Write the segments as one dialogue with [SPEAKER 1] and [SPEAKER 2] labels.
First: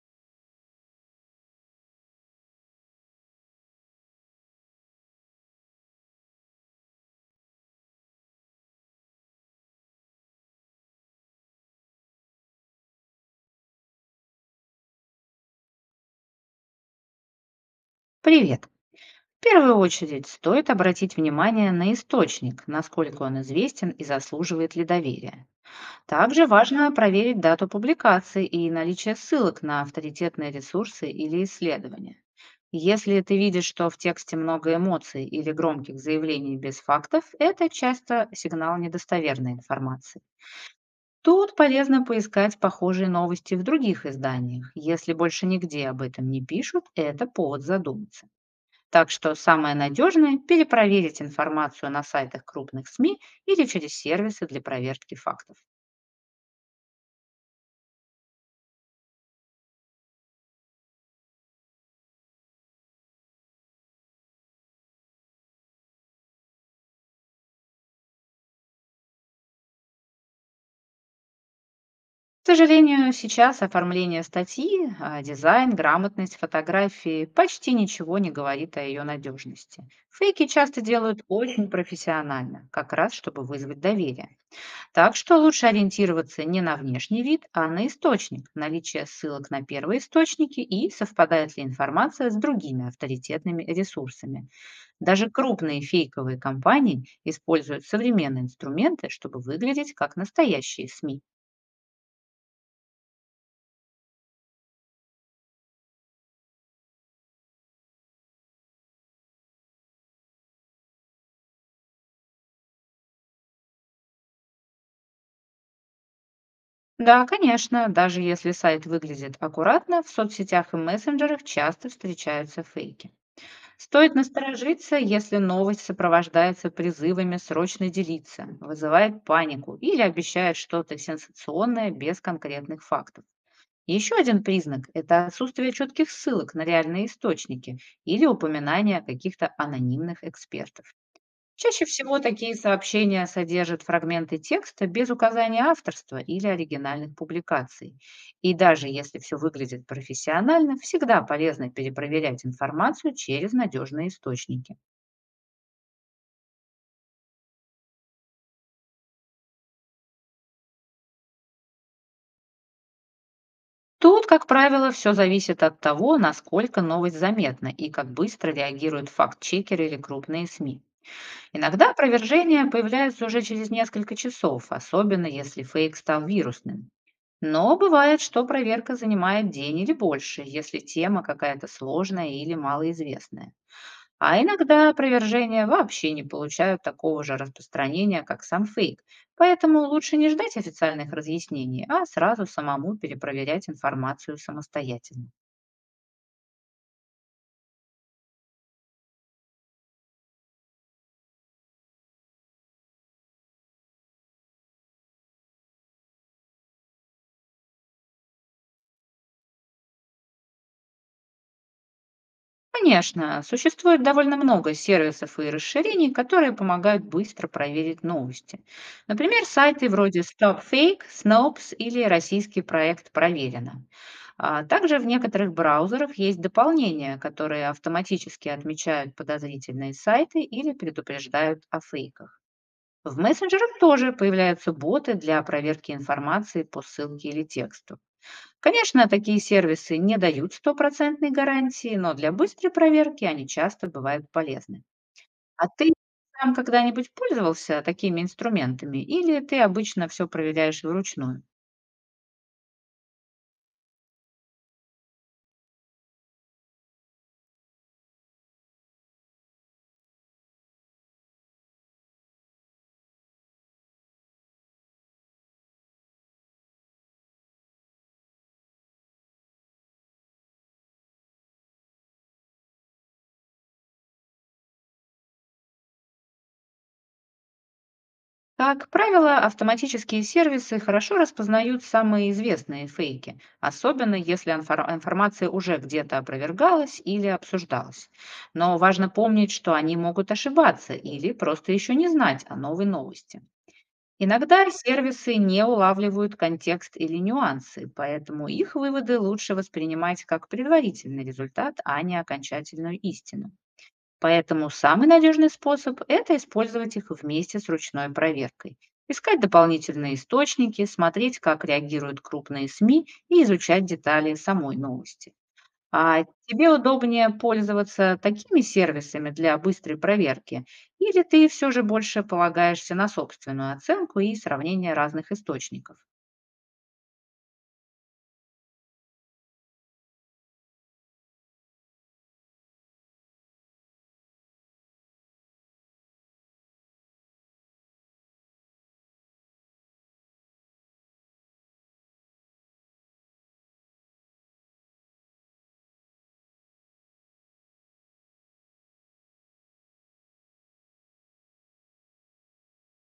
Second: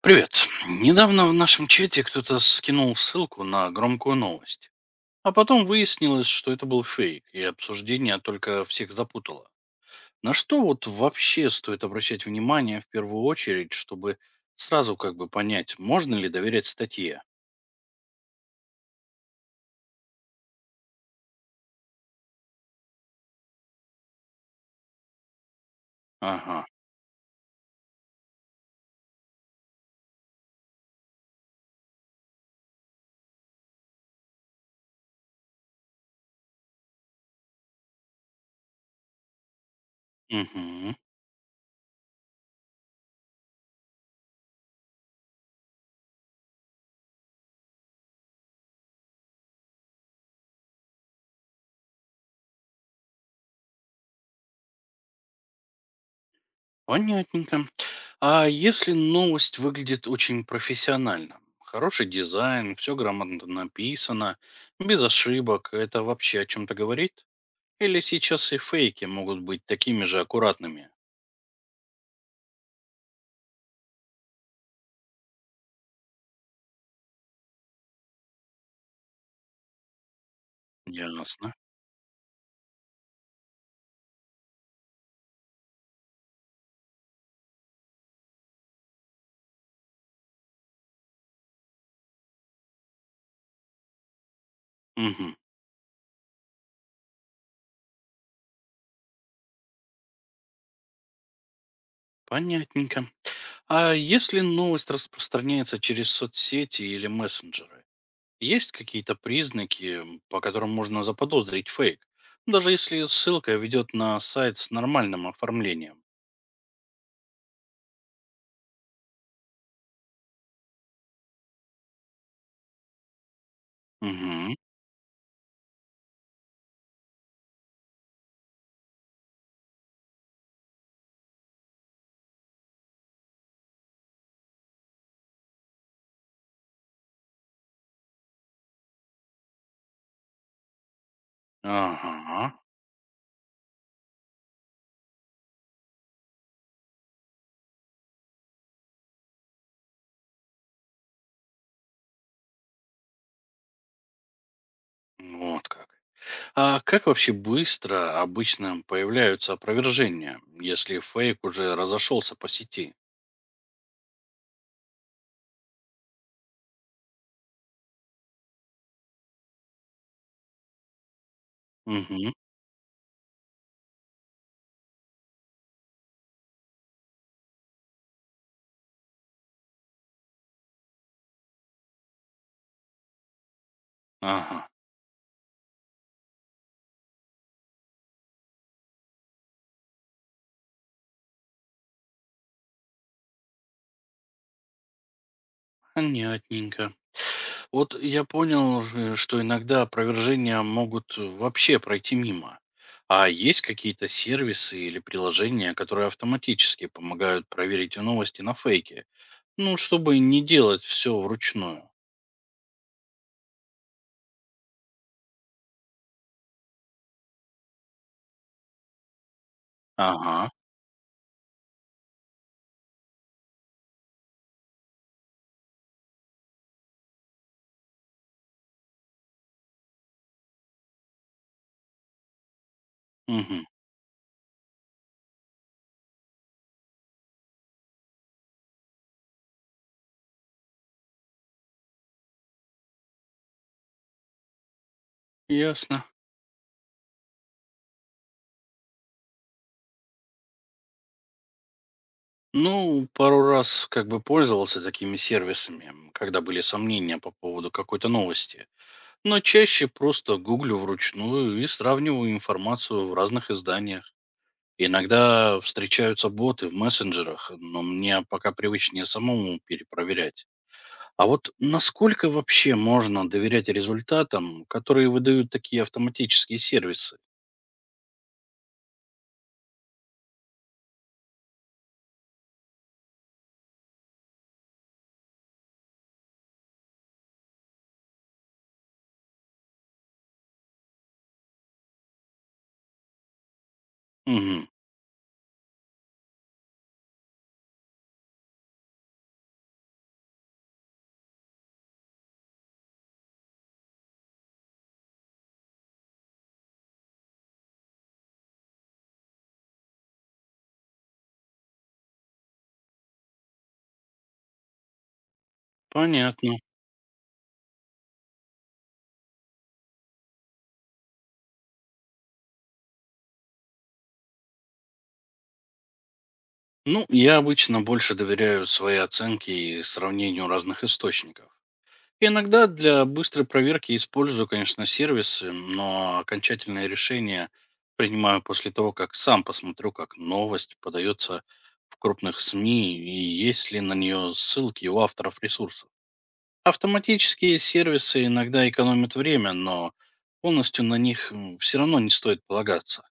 [SPEAKER 1] Привет. Недавно в нашем чате кто-то скинул ссылку на громкую новость. А потом выяснилось, что это был фейк, и обсуждение только всех запутало. На что вот вообще стоит обращать внимание в первую очередь, чтобы сразу понять, можно ли доверять статье?
[SPEAKER 2] Привет! В первую очередь стоит обратить внимание на источник, насколько он известен и заслуживает ли доверия. Также
[SPEAKER 1] Ага.
[SPEAKER 2] важно проверить дату публикации и наличие ссылок на авторитетные ресурсы или исследования. Если ты видишь, что в тексте много эмоций или громких заявлений без фактов, это часто сигнал недостоверной информации.
[SPEAKER 1] Угу.
[SPEAKER 2] Тут полезно поискать похожие новости в других изданиях. Если больше нигде об этом не пишут, это повод задуматься. Так что самое надежное– перепроверить информацию на сайтах крупных СМИ или через сервисы для проверки фактов.
[SPEAKER 1] Понятненько. А если новость выглядит очень профессионально? Хороший дизайн, все грамотно написано, без ошибок, это вообще о чем-то говорит? Или сейчас и фейки могут быть такими же аккуратными.
[SPEAKER 2] К сожалению, сейчас оформление статьи, дизайн, грамотность фотографии почти ничего не говорит о ее надежности. Фейки часто делают
[SPEAKER 1] Ясно.
[SPEAKER 2] очень профессионально, как раз чтобы вызвать доверие. Так что лучше ориентироваться не на внешний вид, а на источник, наличие ссылок на первые источники и совпадает ли информация с другими авторитетными ресурсами.
[SPEAKER 1] Мгм.
[SPEAKER 2] Даже крупные фейковые компании используют современные инструменты, чтобы выглядеть как настоящие СМИ.
[SPEAKER 1] Понятненько. А если новость распространяется через соцсети или мессенджеры, есть какие-то признаки, по которым можно заподозрить фейк? Даже если ссылка ведет на сайт с нормальным оформлением.
[SPEAKER 2] Да, конечно, даже если сайт выглядит аккуратно, в соцсетях и мессенджерах часто встречаются фейки. Стоит
[SPEAKER 1] Угу.
[SPEAKER 2] насторожиться, если новость сопровождается призывами срочно делиться, вызывает панику или обещает что-то сенсационное без конкретных фактов. Еще один признак– это отсутствие четких ссылок на реальные источники или упоминания о каких-то анонимных экспертах. Чаще всего
[SPEAKER 1] Ага.
[SPEAKER 2] такие сообщения содержат фрагменты текста без указания авторства или оригинальных публикаций. И даже если все выглядит профессионально, всегда полезно перепроверять информацию через надежные источники.
[SPEAKER 1] Вот как. А как вообще быстро обычно появляются опровержения, если фейк уже разошелся по сети?
[SPEAKER 2] Тут, как правило, все зависит от того, насколько новость заметна и как быстро реагируют факт-чекеры или крупные СМИ. Иногда
[SPEAKER 1] Угу.
[SPEAKER 2] опровержения появляются уже через несколько часов, особенно если фейк стал вирусным. Но бывает, что проверка занимает день или больше, если тема какая-то сложная или малоизвестная. А
[SPEAKER 1] Ага.
[SPEAKER 2] иногда опровержения вообще не получают такого же распространения, как сам фейк. Поэтому лучше не ждать официальных разъяснений, а сразу самому перепроверять информацию самостоятельно.
[SPEAKER 1] Понятненько. Вот я понял, же, что иногда опровержения могут вообще пройти мимо. А есть какие-то сервисы или приложения, которые автоматически помогают проверить новости на фейке? Ну, чтобы не делать все вручную.
[SPEAKER 2] Конечно, существует довольно много сервисов и расширений, которые помогают быстро проверить новости. Например, сайты вроде
[SPEAKER 1] Ага,
[SPEAKER 2] StopFake, Snopes или российский проект «Проверено». А также в некоторых браузерах есть дополнения, которые автоматически отмечают подозрительные сайты или предупреждают о фейках. В
[SPEAKER 1] мгм,
[SPEAKER 2] мессенджерах тоже появляются боты для проверки информации по ссылке или тексту. Конечно, такие сервисы не дают стопроцентной гарантии, но для быстрой проверки они часто бывают полезны. А ты
[SPEAKER 1] ясно.
[SPEAKER 2] сам когда-нибудь пользовался такими инструментами или ты обычно все проверяешь вручную?
[SPEAKER 1] Ну, пару раз пользовался такими сервисами, когда были сомнения по поводу какой-то новости. Но чаще просто гуглю вручную и сравниваю информацию в разных изданиях. Иногда встречаются боты в мессенджерах, но мне пока привычнее самому перепроверять. А вот насколько вообще можно доверять результатам, которые выдают такие автоматические сервисы?
[SPEAKER 2] Как правило, автоматические сервисы хорошо распознают самые известные фейки, особенно если информация уже где-то опровергалась или обсуждалась. Но важно помнить, что они могут ошибаться или просто еще не знать о новой новости.
[SPEAKER 1] Мгм,
[SPEAKER 2] Иногда сервисы не улавливают контекст или нюансы, поэтому их выводы лучше воспринимать как предварительный результат, а не окончательную истину. Поэтому самый надежный способ– это использовать их вместе с ручной проверкой. Искать дополнительные источники, смотреть, как реагируют крупные СМИ и изучать детали самой новости. А
[SPEAKER 1] понятно.
[SPEAKER 2] тебе удобнее пользоваться такими сервисами для быстрой проверки, или ты все же больше полагаешься на собственную оценку и сравнение разных источников?
[SPEAKER 1] Ну, я обычно больше доверяю своей оценке и сравнению разных источников. Иногда для быстрой проверки использую, конечно, сервисы, но окончательное решение принимаю после того, как сам посмотрю, как новость подается в крупных СМИ и есть ли на нее ссылки у авторов ресурсов. Автоматические сервисы иногда экономят время, но полностью на них все равно не стоит полагаться.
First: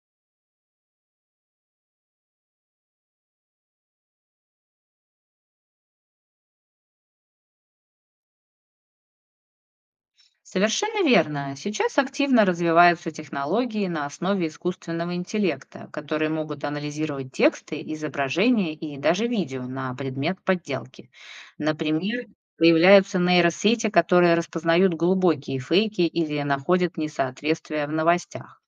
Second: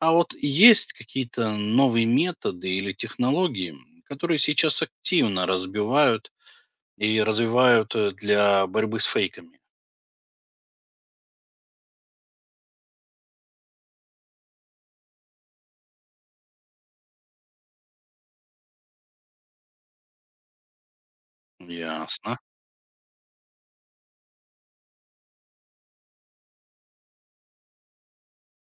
[SPEAKER 1] А вот есть какие-то новые методы или технологии, которые сейчас активно разбивают и развивают для борьбы с фейками?
[SPEAKER 2] Совершенно верно. Сейчас активно развиваются технологии на основе искусственного интеллекта, которые могут анализировать тексты, изображения и даже видео на предмет подделки. Например,
[SPEAKER 1] Ясно.
[SPEAKER 2] появляются нейросети, которые распознают глубокие фейки или находят несоответствия в новостях.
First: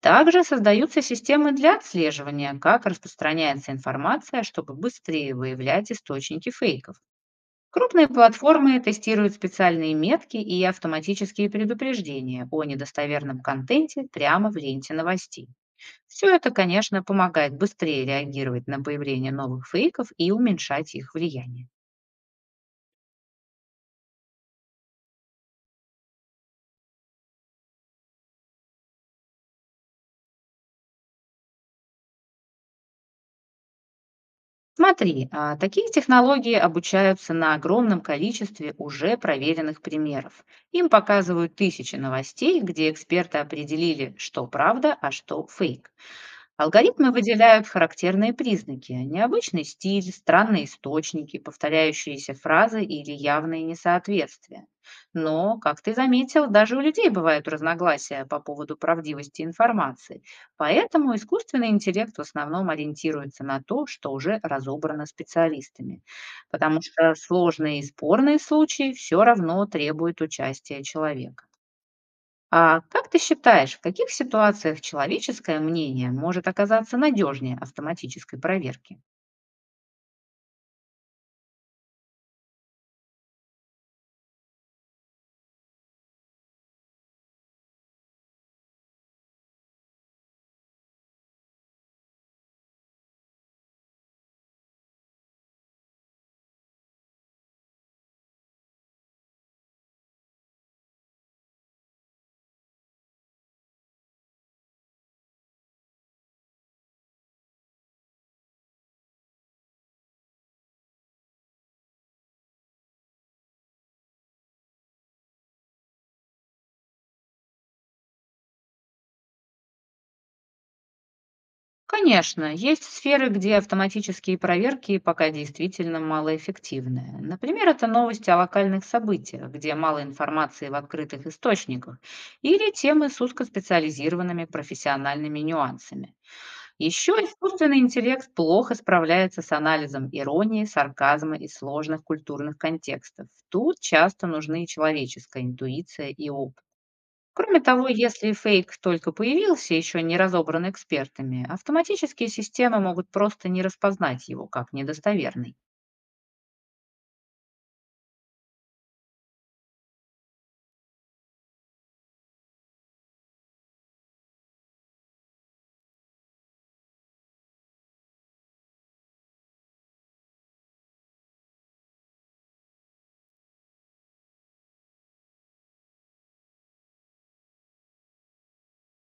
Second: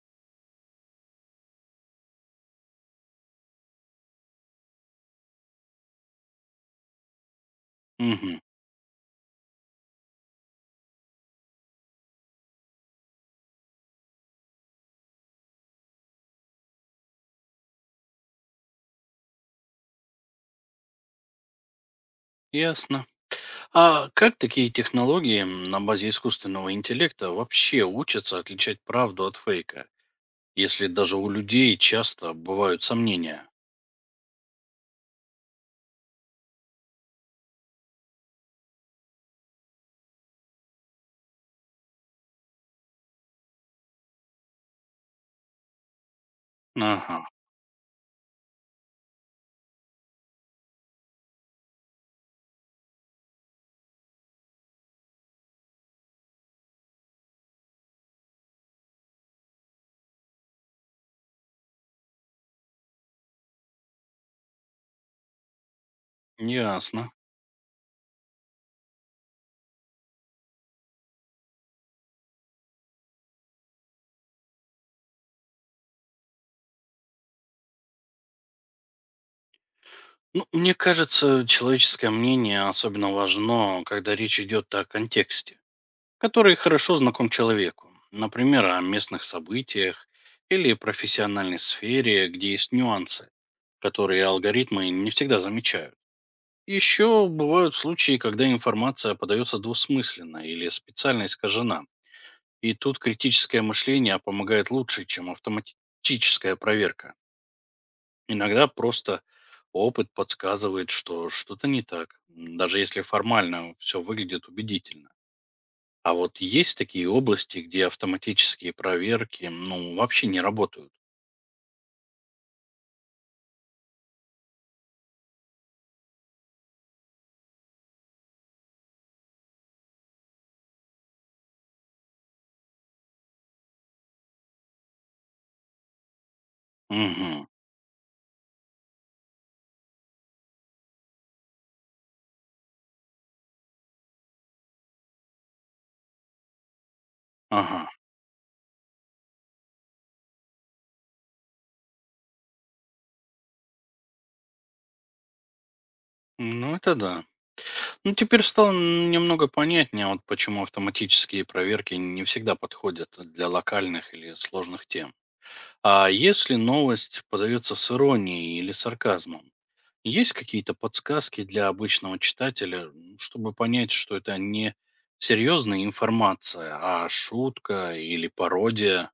[SPEAKER 2] Также создаются системы для отслеживания, как распространяется информация, чтобы быстрее выявлять источники фейков. Крупные
[SPEAKER 1] Мгм.
[SPEAKER 2] платформы тестируют специальные метки и автоматические предупреждения о недостоверном контенте прямо в ленте новостей. Все это, конечно, помогает быстрее реагировать на появление новых фейков и уменьшать их влияние.
[SPEAKER 1] Ясно. А как такие технологии на базе искусственного интеллекта вообще учатся отличать правду от фейка, если даже у людей часто бывают сомнения?
[SPEAKER 2] Смотри, такие технологии обучаются на огромном количестве уже проверенных примеров. Им показывают тысячи новостей, где эксперты определили, что правда, а что фейк. Алгоритмы
[SPEAKER 1] Ага,
[SPEAKER 2] выделяют характерные признаки, необычный стиль, странные источники, повторяющиеся фразы или явные несоответствия. Но, как ты заметил, даже у людей бывают разногласия по поводу правдивости информации. Поэтому искусственный интеллект в основном ориентируется на то, что уже разобрано специалистами. Потому
[SPEAKER 1] ясно.
[SPEAKER 2] что сложные и спорные случаи все равно требуют участия человека. А как ты считаешь, в каких ситуациях человеческое мнение может оказаться надежнее автоматической проверки?
[SPEAKER 1] Ну, мне кажется, человеческое мнение особенно важно, когда речь идет о контексте, который хорошо знаком человеку. Например, о местных событиях или профессиональной сфере, где есть нюансы, которые алгоритмы не всегда замечают. Еще бывают случаи, когда информация подается двусмысленно или специально искажена. И тут критическое мышление помогает лучше, чем автоматическая проверка. Иногда просто опыт подсказывает, что что-то не так, даже если формально все выглядит убедительно. А вот есть такие области, где автоматические проверки, ну, вообще не работают.
[SPEAKER 2] Конечно, есть сферы, где автоматические проверки пока действительно малоэффективны. Например, это новости о локальных событиях, где мало информации в открытых источниках, или темы с узкоспециализированными профессиональными нюансами. Еще
[SPEAKER 1] Угу,
[SPEAKER 2] искусственный интеллект плохо справляется с анализом иронии, сарказма и сложных культурных контекстов. Тут часто нужны человеческая интуиция и опыт. Кроме
[SPEAKER 1] ага,
[SPEAKER 2] того, если фейк только появился, еще не разобран экспертами, автоматические системы могут просто не распознать его как недостоверный.
[SPEAKER 1] ну это да. Ну, теперь стало немного понятнее, вот почему автоматические проверки не всегда подходят для локальных или сложных тем. А если новость подается с иронией или сарказмом, есть какие-то подсказки для обычного читателя, чтобы понять, что это не серьезная информация, а шутка или пародия?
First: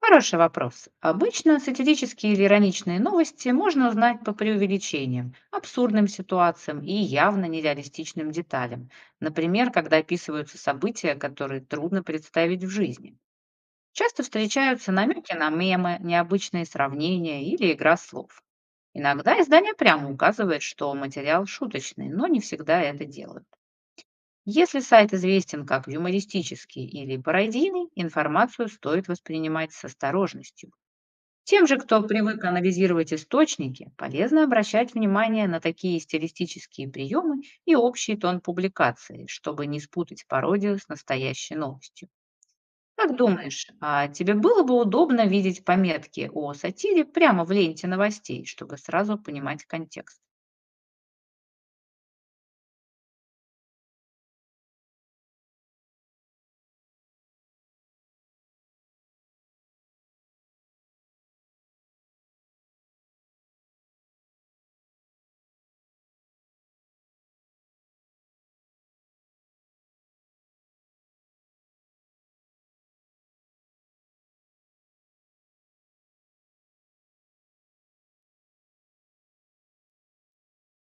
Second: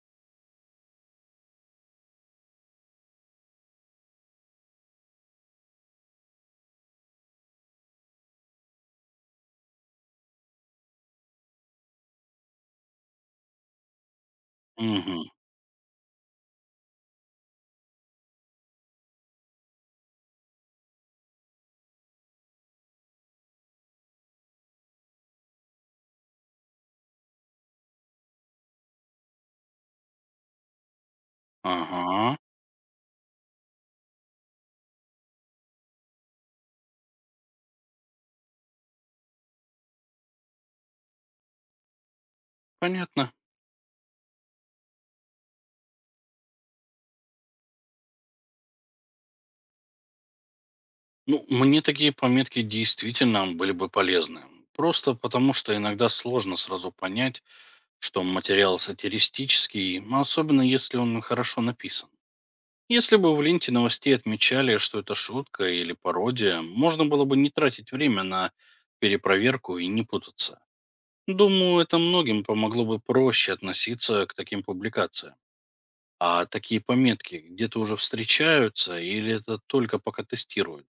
[SPEAKER 2] Хороший вопрос. Обычно сатирические или ироничные новости можно узнать по преувеличениям, абсурдным ситуациям и явно нереалистичным деталям. Например, когда описываются события, которые трудно представить в жизни. Часто встречаются
[SPEAKER 1] Мгм.
[SPEAKER 2] намеки на мемы, необычные сравнения или игра слов. Иногда издание прямо указывает, что материал шуточный, но не всегда это делают. Если сайт известен как юмористический или пародийный, информацию стоит воспринимать с осторожностью. Тем же, кто
[SPEAKER 1] Ага,
[SPEAKER 2] привык анализировать источники, полезно обращать внимание на такие стилистические приемы и общий тон публикации, чтобы не спутать пародию с настоящей новостью. Как
[SPEAKER 1] понятно.
[SPEAKER 2] думаешь, а тебе было бы удобно видеть пометки о сатире прямо в ленте новостей, чтобы сразу понимать контекст?
[SPEAKER 1] Ну, мне такие пометки действительно были бы полезны. Просто потому, что иногда сложно сразу понять, что материал сатиристический, ну, особенно если он хорошо написан. Если бы в ленте новостей отмечали, что это шутка или пародия, можно было бы не тратить время на перепроверку и не путаться. Думаю, это многим помогло бы проще относиться к таким публикациям. А такие пометки где-то уже встречаются или это только пока тестируют?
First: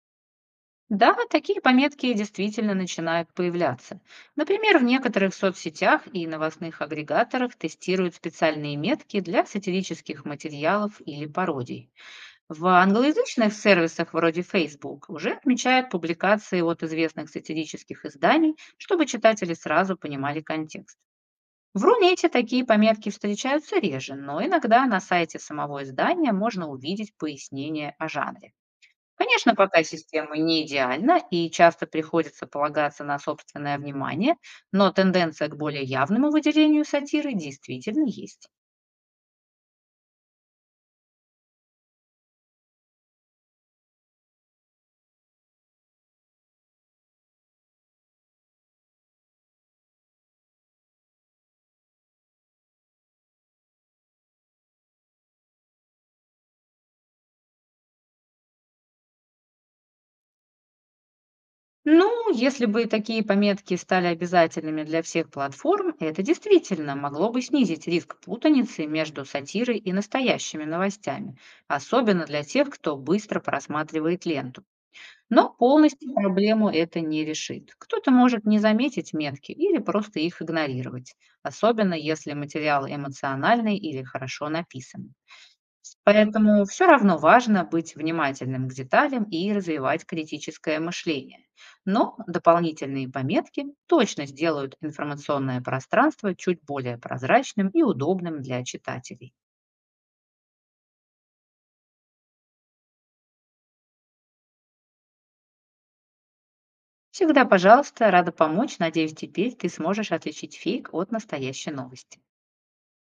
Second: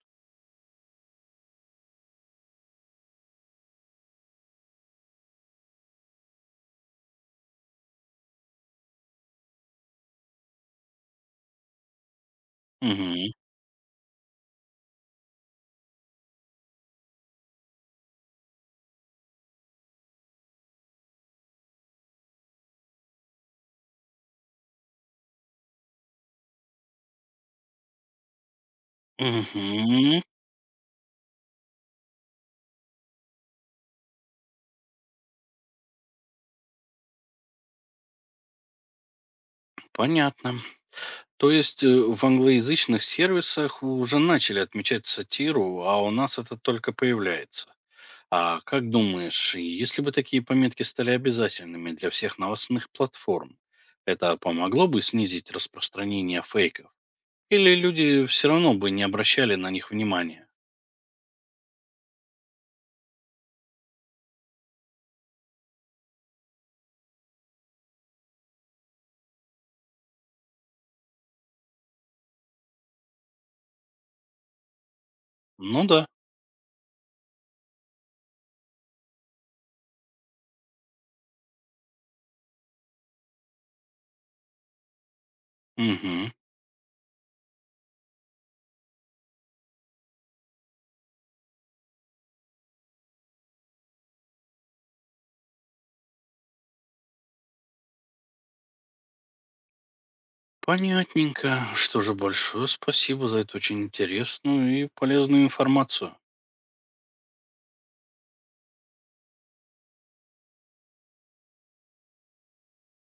[SPEAKER 2] Да, такие пометки действительно начинают появляться. Например, в некоторых соцсетях и новостных агрегаторах тестируют специальные метки для сатирических материалов или пародий. В
[SPEAKER 1] Угу,
[SPEAKER 2] англоязычных сервисах вроде Facebook уже отмечают публикации от известных сатирических изданий, чтобы читатели сразу понимали контекст. В Рунете такие пометки встречаются реже, но иногда на сайте самого издания можно увидеть пояснение о жанре. Конечно, пока
[SPEAKER 1] угу,
[SPEAKER 2] система не идеальна и часто приходится полагаться на собственное внимание, но тенденция к более явному выделению сатиры действительно есть.
[SPEAKER 1] понятно. То есть в англоязычных сервисах уже начали отмечать сатиру, а у нас это только появляется. А как думаешь, если бы такие пометки стали обязательными для всех новостных платформ, это помогло бы снизить распространение фейков? Или люди все равно бы не обращали на них внимания?
[SPEAKER 2] Ну, если бы такие пометки стали обязательными для всех платформ, это действительно могло бы снизить риск путаницы между сатирой и настоящими новостями, особенно для тех, кто быстро просматривает ленту. Но
[SPEAKER 1] Ну да.
[SPEAKER 2] полностью проблему это не решит. Кто-то может не заметить метки или просто их игнорировать, особенно если материал эмоциональный или хорошо написан.
[SPEAKER 1] Мгм.
[SPEAKER 2] Поэтому все равно важно быть внимательным к деталям и развивать критическое мышление. Но дополнительные пометки точно сделают информационное пространство чуть более прозрачным и удобным для читателей.
[SPEAKER 1] Понятненько. Что же, большое спасибо за эту очень интересную и полезную информацию.
[SPEAKER 2] Всегда, пожалуйста, рада помочь. Надеюсь, теперь ты сможешь отличить фейк от настоящей новости.